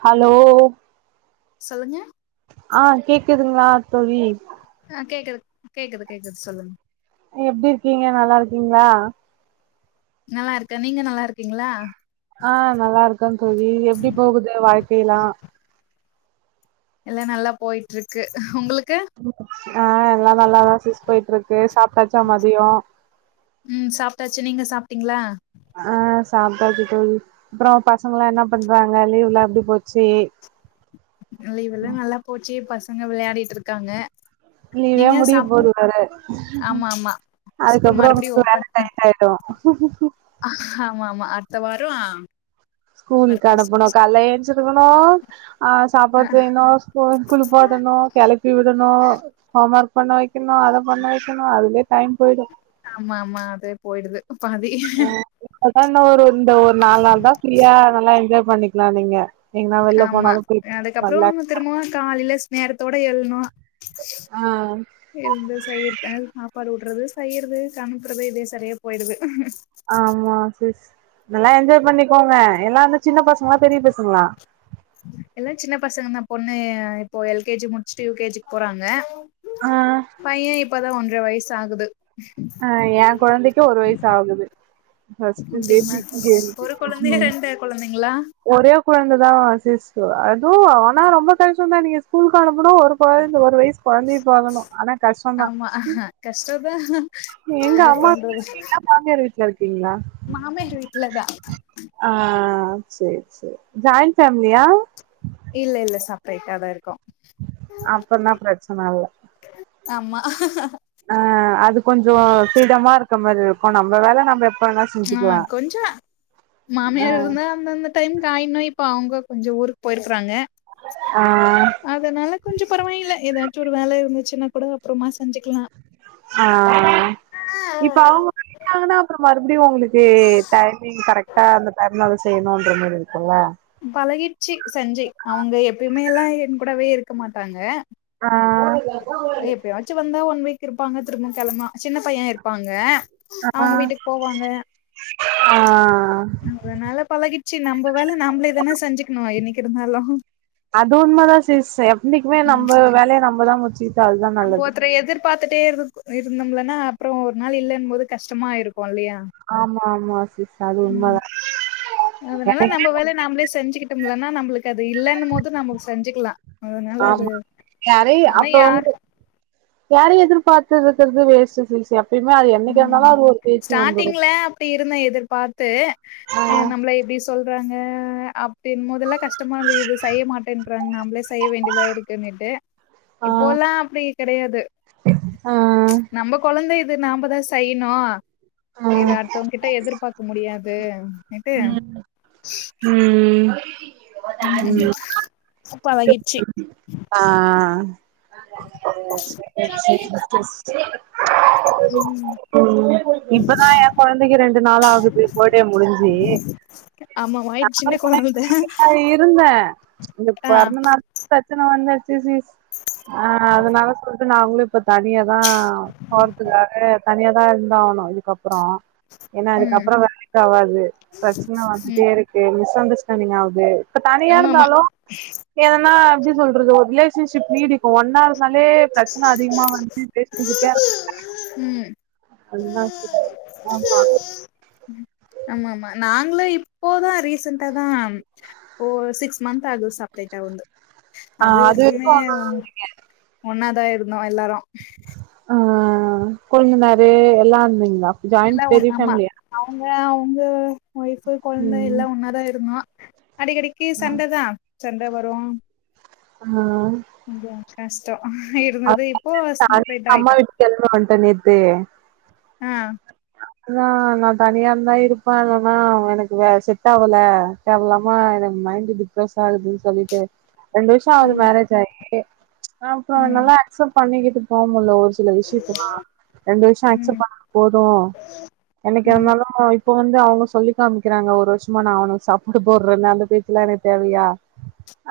Hello சொல்லுங்க ஆஹ் கேக்குதுங்களா தோழி ஆ கேக்குது கேக்குது கேக்குது சொல்லுங்க நீ எப்டி இருக்கீங்க நல்லா இருக்கீங்களா நல்லா இருக்கே நீங்க நல்லா இருக்கீங்களா ஆஹ் நல்லா இருக்கேன் தோழி எப்டி போகுது வாழ்க்கையெல்லாம் எல்லா நல்லா போயிட்டு இருக்கு உங்களுக் ஆஹ் எல்லாம் நல்லாதான் சிஸ் போயிட்டுருக்கு சாப்ட்டாச்சா மதியம் உம் சாப்ட்டாச்சு நீங்க சாப்ட்டீங்களா ஆஹ் சாப்ட்டாச்சு தோழி அப்புறம் பசங்கல்லாம் என்ன பண்றாங்க லீவுலாம் எப்டி போச்சி லீவுல்லாம் நல்லா போச்சு பசங்க விளையாடிட்ருக்காங்க லீவே முடிய போது ஆமா ஆமா ஸ்கூல் அதுக்கப்புறம் மறுபடியு உங்களுக்கு வேல ஓபன் டைட் ஆயிடும் ஹ்ம் ஹ்ம் ஹ்ம் ஆமா ஆமா அடுத்த வாரம் ஆ ஸ்கூலுக்கு அனுப்பணும் காலைல எந்திச்சுருக்கணும் ஆஹ் சாப்பாடு செய்யணும் ஸ்கூ குளிப்பாட்டணும் கெளப்பி விடணும் ஹோம்வர்க் பண்ண வைக்கணும் அத பண்ண வைக்கணும் அதுலே டைம் போயிடும் ஆமா ஆமா அதே போயிடுது பாதி ன்னா இன்னும் ஒரு இந்த ஒரு நாலு நாள் தான் ஃப்ரீயா நல்லா என்ஜாய் பண்ணிக்கலாம் நீங்க எங்கனா வெள்ல ஆமா போனாலு போய் நல்லா அதுக்கப்புறம் திரும்பவும் காலைல ஸ் நேரத்தோட எழுனும் ஆ எழுந்து செய்யிறது சாப்பாடு ஊட்றது செய்யிறது சமைக்குறது இதே சரியா போயிடுது ஆமா சிஸ் நல்லா என்ஜாய் பண்ணிக் போவே எல்லாம் வந்து சின்ன பசங்களா பெரிய பசங்களா எல்லாம் சின்ன பசங்க தான் பொண்ணு இப்போ எல்கேஜி முடிச்சுட்டு யூகேஜிக்கு போறாங்க ஆ பையன் இப்பதான் ஒன்ற வயசு ஆகுது அஹ் என் கொழந்தைக்கு ஒரு வயசு ஆகுது ஃபஸ்ர்ட்டு ஓகேங்களா பேபி கேர்ள் ஒரு பேபி கொழந்தையா அஹ் ரெண்டு கொழந்தைங்களா ஒரே கொழந்த தான் சிஸ் அதுவும் ஆனா ரொம்ப கஷ்டந்தான் நீங்க ஸ்கூலுக்கு அனுப் ப்பனும் ஒரு கொழந்த ஒரு வயசு கொழந்தைய பாக்கணும் ஆனா கஷ்டம் தான் ஆமா கஷ்டோதா எங்க என்ன அம்மா வீட்ல பண்றது இருக்கீங்களா மாமியார் வீட்ல இருக்கீங்களா மாமியார் வீட்ல தான் ஆ சேரி சேரி ஜாயிண்ட் ஃபேமிலியா இல்ல இல்ல செப்ரேட்டா தான் இருக்கோம் அப்பன்னா பிரச்சன இல்ல ஆமா ஆஹ் அது கொஞ்சம் ஃப்ரீடமா இருக்க மாரி இருக்கும் நம்ம வேல நம்ம எப் ஆஹ் கொஞ்சம் மாமியார் இருந்தா அந்தந்த டைம்க்கு ஆயி நொய்ணும் இப்ப அவுங்க கொஞ்சம் ஊருக்கு போயிரு க்கராங்க ஆ அதனால கொஞ்சம் பரவாயில்ல ஏதாச்சும் ஒரு வேல இருந்து ச்சுன்னாக் கூட அப்றமா செஞ்சுக்கலாம் ஆஹ் இப்ப அவுங்க போய்ட்டாங்கன்னா அப்புறம் மறுப் எப்டியும் உங்களுக்கு டைமிங் கரெக்டா அந்த டைம்ல அத செய்யணுன்ற மாரி இருக்குல்ல பழகிருச்சி செஞ்சி அவுங்க எப்புயுமே எல்லாம் என் கூடவே இருக்க மாட்டாங்க ஆ எப்பயாச்சும் வந்தா ஒன் வீக் இருப்பாங்க திரும்பவும் கெளம்னா சின்ன பையன் இருப்பாங்க அவுங்க ஆ வீட்டுக்கு போவாங்க ஆ அதனால பலகிச்சு நம்ப வேல நாம்பளே தான செஞ்சுக்கணும் என்னைக்கு இருந்தாலும் அது உண்மதான் சிஸ் எப்னைக்குமே நம்ப வேலைய நம்பதான் முடிச் நம்ப ஒருத்தர எதுர்பாத்துட்டே இரு இருந்தோம்லன்னா அப்புறம் ஒரு நாள் இல்லன்னும் போது கஷ்டமாயிருக் க்கும் இல்லையா ஆமா ஆமா சிஸ் அது ம் உண்மதா அதனால நம்ப வேலைய நாம்ப்ளே செஞ்சுக்கிட் கிட்டோம் இல்லன்னா நம்ளுக்கு அது இல்லன்னும்மோது நம்ப செஞ்சுக்கலாம் ஆமா யாரையு ஆனா அப்ப யா வந்து யாரையும் எதிர்பார்த் [unintelligible] இருக்கிறது வேஸ்ட் சிஸ்டர் அப்டினா அது என்னைக்க ஸ்டார்டிங்ல அப்டி இருந்தா எதிர்பார்த்து ஆ அ நம்மள இப்படி சொல் றாங்க அப்டின் மொதல்ல கஷ்டமானது இது செய்ய மாட்டேன்றாங்க நம்பளே செய்ய வேண்டியதா இருக்குன்னுட்டு ஆ இப்போலா அப்டி கெடயாது ஆ நம்ப கொழந்த இது நாம்பதான் செய்ணும் ஆ இத அடுத்தவங்க கிட்ட எதிர்பாக்க முடியாது னெட்டு ம் உ பழகிச்சி ஆ [unintelligible] ம் ம் இப்பதான் என் கொழந்தைக்கு ரெண்டு நாள் ஆகுது பர்த்டே முடிஞ்சு ஆமா வாயி சின்ன கொழந்த இருந்தேன் இந்த ஆ பொறந்த நாள் பிரச்சனை வந்த ஓகே சிஸ் ஆ அதனால இப்ப நாங்களும் இப்ப தனியா தா போறதுக்காக தனியா தா இருந்தாகனு இதுக்கப் புறோ ஏன்னா ம் அதுக்கப்புறோம் வேலைக்கு ஆவாது பிரச்சன ம் வந்துட்டே இருக்கு மிஸ் அண்டர் ஸ்டான்டிங் இப்ப ஆமா ஆமா தனியாருந்தாலும் எதன்னா எப்டி சொல்றது ஒரு ரிலேஷன்ஷிப் நீடிக்கு ஒன்னாருந்தாலே பிரச்சன அதிகமா வந்து பேசுனசுக்கே ம் அதுதா சிஸ் ஆமா ஆமா ஆமா நாங்களோ இப்போதான் ரீசன்டா தா ஃபோ சிக்ஸ் மந்த் ஆகுது சப்ரேட்டா வந்து ஆ அது வரைக்குமே வரைக்கு ஆனா ஒண்ணாதா இருந்தோம் எல்லாரும் ஆ கொழுந்தநாரு எல்லா வந்தீங்ளா இல்ல ஒன் ஆமா அவுங்க அவுங்க ஒய்ஃபு கொழுந்த ம் எல்லா ஒன்னாதா இருந்தோ அடிக்கடிக்கு சண்ட தா சண்ட வரும் ஆ கொஞ்சோ கஷ்டோ அ இருந்தது அது இப்போ நானே சப்ரேட்டா எங்க அம்மா ஆயிட்டோ வீட்டுக்கு கெளம்பி வன்ட்ட ஆ நா நா தனியா தா இருப்பேன் இல்லனா எனக்கு வ செட் ஆகல தேவலாம ஏ மைண்டு டிப்ரஸ் ஆகுதுன்னு சொல்லிட்டு ரெண்டு வருஷோ ஆகுது ம் மேரேஜ் ஆயி அப்புற ம் என்னால் அக்செப்ட் பண்ணிக்கிட்டு போமுல்ல ஒரு சில விஷயத்தலா ரெண்டு வருஷொ அக்செப்ட் ம் பண்ணா போதும் என்னிகா ம் ருந்தாலும் இப்போ வந்து அவங்க சொல்லி காமிக்கிறாங்க ஒரு வருஷமா நான் அவனுக்கு சாப்பாடு போறேன்னு அந்த பேச்சுலாம் எனக்கு தேவையா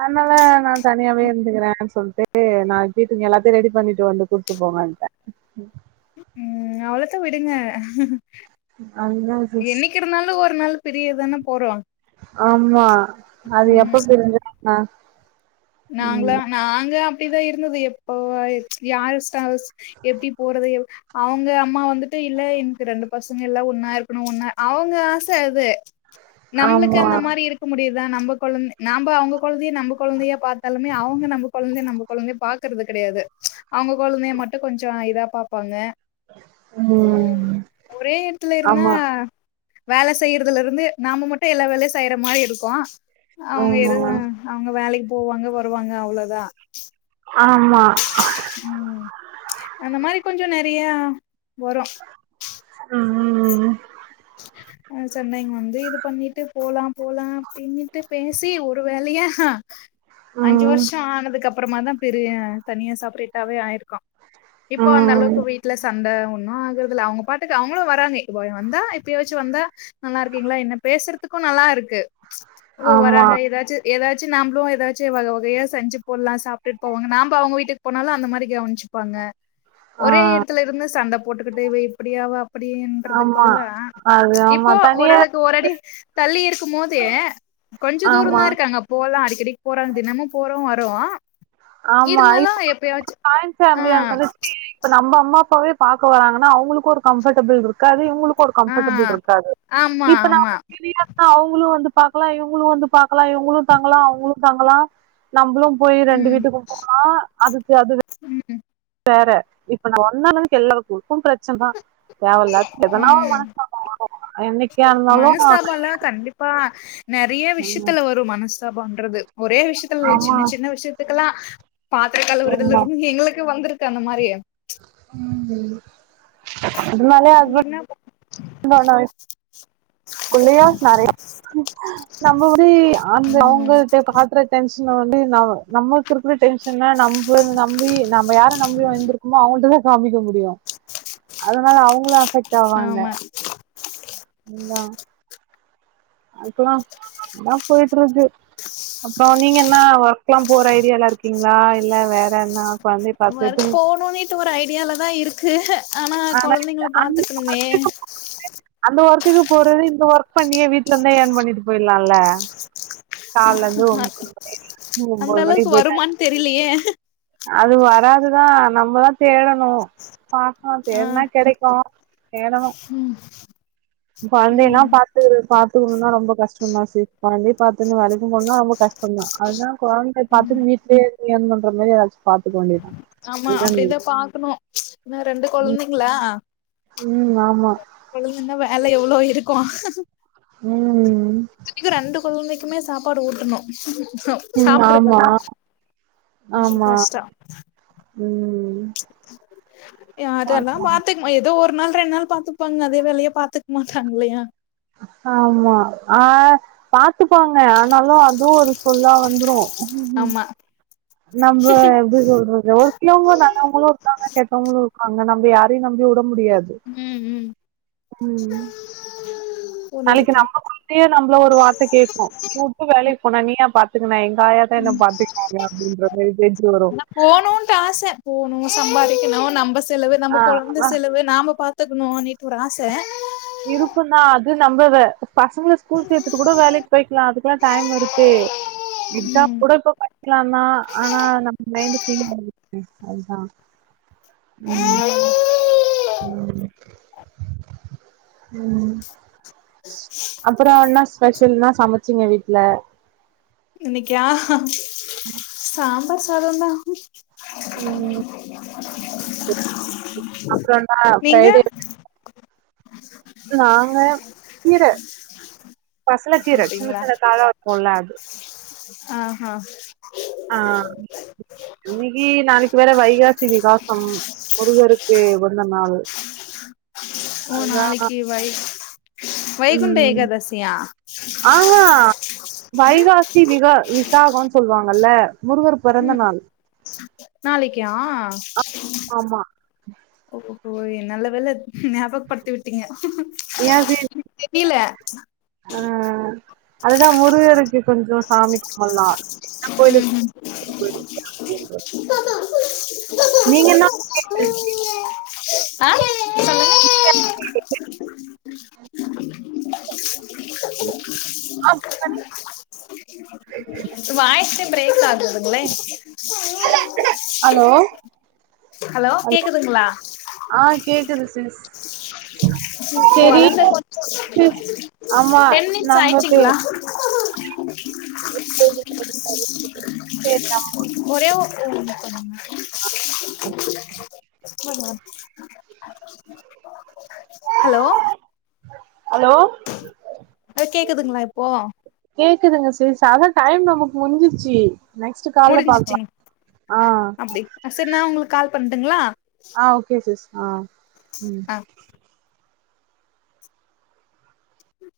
அதனால நா தனியாவே இருந்துக்கிறேன்னு சொல்லிட்டு நா வீட்டுங்க எல்லாத்தையும் ரெடி பண்ணிட்டு வந்து கூத்துப்போ போங்கன்ட ம் அவ்ளோத்தான் விடுங்க ஐ நோ திஸ் பின்னால பிரியதான போறோம் ஆமா அது எப்ப பிரிஞ்சா என்ன நாங்களா நாங்க இப்டிதா இருந்தது எப்போ யார் ச எப்டி போறது எ அவ்ங்க அம்மா வந்துட்டு இல்ல எனக்கு ரெண்டு பசங்க எல்லா ஒன்னா இருக்கணு ஒன்னா அவங்க ஆச அது நம்ளுக்கு ஆமா அந்த மாரி இருக்க முடியுதா நம்ப கொழந்த நாம்ப அவங்க கொழந்தய நம்ப கொழந்தையா பாத் தாலுமே அவங்க நம்ப கொழந்தய நம்ப கொழந்தயா பாக்றது கெடையாது அவங்க கொழந்தய மட்டு கொஞ்சோ இதாப் பாப்பாங்க ம் ஒரே எடத்துல இருந்தா ஆமா வேல செய்யறதுல இருந்து நாம மட்டு எல்லா வேலையு செய்றா மாரி இருக்கு அவங்க எது ஆமா அவங்க வேலைக்கு போவாங்க வருவாங்க அவ்ளோதா ஆமா ம் அந்த மாரி கொஞ்சோ நெறையா வரு ம் ம் அ சென்னைக்கு வந்து இது பண்ணிட்டு போலா போலா அப்டின்னுட்டு பேசி ஒரு வேலையா ஆ அஞ்சு ம் வருஷம் ஆனதுக்குப்பறமா தா பெரிய தனியா செப்பரேட்டாவே ஆயிருக்கோ இப்போ அந்த ம் அளவுக்கு வீட்ல சண்டை ஒன்னு ஆகுறதில்ல அவுங்க பாட்டுக்கு அவுங்களு வராங்க இப்ப வந்தா எப்பயாச்சு வந்தா நல்லா இருக்கீங்களா என்ன பேசுறதுக்கு நல்லா இருக்கு ஓ ஆமா வராங்க ஏதாச்சு ஏதாச்சு நாம்ளு ஏதாச்சு வகையா செஞ்சு போட்லா சாப்பிட்டு போவாங்க நாம்ப அவங்க வீட்டுக்கு போனாலு அந்த மாரி கவினிச்சு ப்பாங்க ஆ ஒரே எடத்துல இருந்தா சண்ட போட்டுக்கிட்டு இவ இப்டியாவா அப்டின்றதுக்கு ஆமா பதிலா அது ஆமா இப்போ தனியா ஓரளவுக்கு ஒரு அடி தள்ளி இருக்கும் போது கொஞ்ச ஆமா தூரந்தா இருக்காங்க அப்போ போலா அடிக்கடிக்கு போற தினமு போறோ வரோ ஆமா இப்ப ஜாய்ன்ட் ஆ ஃபேமிலியா இருந்துச்சு வெச்சுக்கயே இப்ப நம்ப அம்மாப்பாவே பாக்க வராங்கன்னா அவங்களுக்கு ஒரு கம்ஃபர்டபிள் இருக்காது இவங்களுக் கு ஒரு ஆ கம்ஃபர்டபிள் இருக்காது ஆமா இப்ப நான் ஆமா. இவிக ஆ அவுங்களு வந்து பாக்கல இவுங்களு வந்து பாக்கல இவுங்களு தங்கலா அவுங்களு தங்கலா நம்பளு போய் ரெண்டு ம். வீட்டுக்கு போனா அதுக்கு அது ம் வேற இப்ப நான் ஒன்னா [unintelligible] எல்லாருக்கு பிரச்சனதா தேவையில்லாது எதனா ஒரு ம் மனஸ்தாபம் வரு என்னைக்கா இருந்தாலு நா மனஸ்தாபல்லா தள்ளியே கண்டிப்பா நெறைய விஷயத்துல வரு மனஸ்தாபன்றது ஒரே விஷயத்துல ஆமா சின்ன சின்ன விஷயத்துக்கெல்லா பாத்திர கழுவரதிலிருந்து எங்களுக்கு வந்துரு து அந்த மாரி ஆங்கையே அதனாலயே ஹஸ்பெண்ட் என்ன இருந்தா ஒன்னாவே குள்ளயாச்சு நெறையா நம்மபுடி அந்த ம் அவுங்கிட்ட காட்டற டென்ஷன வந்து ந நம்ம கிருக்கிற டென்ஸன நம்ப நம்பி நம்ப யார நம்பி வந்திருக்கமோ அவங்ககிட்டதா காமிக்க முடியு அதனால அவங்களு அஃபெக்ட் ஆவாங்க ஆமா அதா அதுக்கலா இதா போய்ட்டு இருக்கு அப்பறோ நீங்க என்னா ஒர்க்லா போற ஐடியால இருக்கீங்களா இல்ல வேற என்னா வொர்க் போனுனிட்டு ஒரு ஐ டியால தா இருக்கு ஆனா கொழந்தைங்கள அந்த பாத்துக்கணுமே ஒர்க்குக்கு அந்த ஒர்க்குக்கு போறது இந்த ஒர்க் பண்ணியே வீட்டுல இருந்தே ஏர்ன் பண்ணிட்டு போயிரலாம்ல்ல காலிலெழுது ஒம்பது மணிவரையு அந்த ஒம்போது மணி அளவுக்கு போய்ட்டாங்க வருமான்னு தெரிலயே அது வராதுதா நம்மதா தேடணு பாக்கணு ஆ தேட்னா கெடைக்கு தேடனு கொழந்தைலா ம் பாத்து பாத்துக்கணுனா ரொம்ப கஷ்டந்தா சி கொழந்தையு பாத்துன்னு வேலைக்கு போகணும்னா ரொம்ப கஷ் டந்தா அதா கொழந்தைய பாத்துன்னு வீட்லயே இருந்து ஏர்ன் பண்ற மாரி ஏதாச்சு பாத்துக்க வேண்டியதுதா ஆமா அப்டிதா பாக்கணு ஏன்னா ரெண்டு கொழந்தைங்களா ம் ஆமா வேலை எவ்ளோ இருக்கு ம் ரெண்டு கொழந்தைக்குமே சாப்பாடு ஊட்டணு ம் ஆமா, சாப்ட்ருக்கமாட்டாங்க எ ஆமா. கஷ்டோ ம் எ அது எல்லா பாக்கலாம். பாத்துக் எதோ ஒரு நாள் ரெண் நாள் பாத்துப்பாங்க அதே வேலையா பாத்துக் மாட்டாங் இல்லையா ஆமா ஆ பாத்துப்பாங்க ஆனாலு அதுவு ஒரு சொல்லா வந்துரு ஆமா நம்ப எப்டி சொல்றது ஒரு சிலவங்க நல்லவங்களு இருக்காங்க கெட்டவங்களு இருக்காங்க நம்ப யாரையு நம்பி உட முடியாது. ம் ம் ம் புரியுது நாளைக்கி நம்ப புரியுது கொழந்தையு நம்ப்ள ஒரு வார்த்த கேக்கு உட்டு உட்டு வேலைக் போன நீயா பாத்துக்கனா எங்காயாதா என்ன பாத்துக்னாங்க அப்டின்ற மாரி பேச்சி வரு ஆனா போணுன்ட்டு ஆச போணு சம்பாதிக்கிணு நம்ப செலவு ஆ நம்ப கொழந்த அ செலவு நாம பா த்துக்குணு அனிட்டு ஒரு ஆச இருக்குந் தா அது நம்பல்த பசங்கள ஸ்கூல் சேத்துட்டு கூட வேலைக் போய்க்லா அதுக்லா டைம் இருக்கு எக்சாம் ம் கூட இப்ப படிக்கலாந் தா ஆனா நம்ம மைண்டு [unintelligible] அதுதா ம் ம் ம் அப்பறோ ன்னா ஸ்பெஷல் இன்னா சமச்சீங்க வீட்ல இன்னைக்கா சாம்பார் சாதோந் தா ம் அப்றோ இன்னா நீங்க ஃப்ரைடே நாங்க கீர பசல கீர சின்ன சின்ன தாழ இருக்குல அது அ ஆ ஆ இன்னிக்கி நாளிக்கி வேற வைகாசி விகாசம் முருகருக்கு உகந்த நாளு ஓ நாளைக்கி வை வைகுண்ட ம் ஏகாதசியா ஆஹா வைகாசி விகா வி சாகோன் சொல்வாங்கல்ல முருகர் பொறந்த நாள் நாளைக்கா ஆமா. ஓ எ நல்ல வேல்ல ஞாபக் பட்த்தி விட்டீங்க தெரியில ஈ அதுதா முருகருக்கு கொஞ்சோஒ சாமி கும்புல்லா கோயிலுக் ம் [inaudible] ஆ நீங் என்னா [inaudible] ஆ [inaudible] அ வாய்ஸு ப்ரேக் ஆகுதுங்லே அலோ ஹலோ கேக்குதுங்ளா கிது சிஸ் செரி கொழந்த கொஞ்சு சிஸ் ஆமா டென் மின்ட்ஸ் நம்ம பே ஆய்ச்சிங்ளா [inaudible] ஒரே ஓ [unintelligible] ஹலோ அலோ அது கேக்குதுங்ளா இப்போ கேக்குதுங்க சிஸ் அதா டைம் நமக் முஞ்சிச்சி முடிஞ்சிச்சிங்க அப்டி செரி நா உங்ளுக் கால் பண்ட்டுங்ளா ஆ ஓகே சிஸ் ஆ ம் அ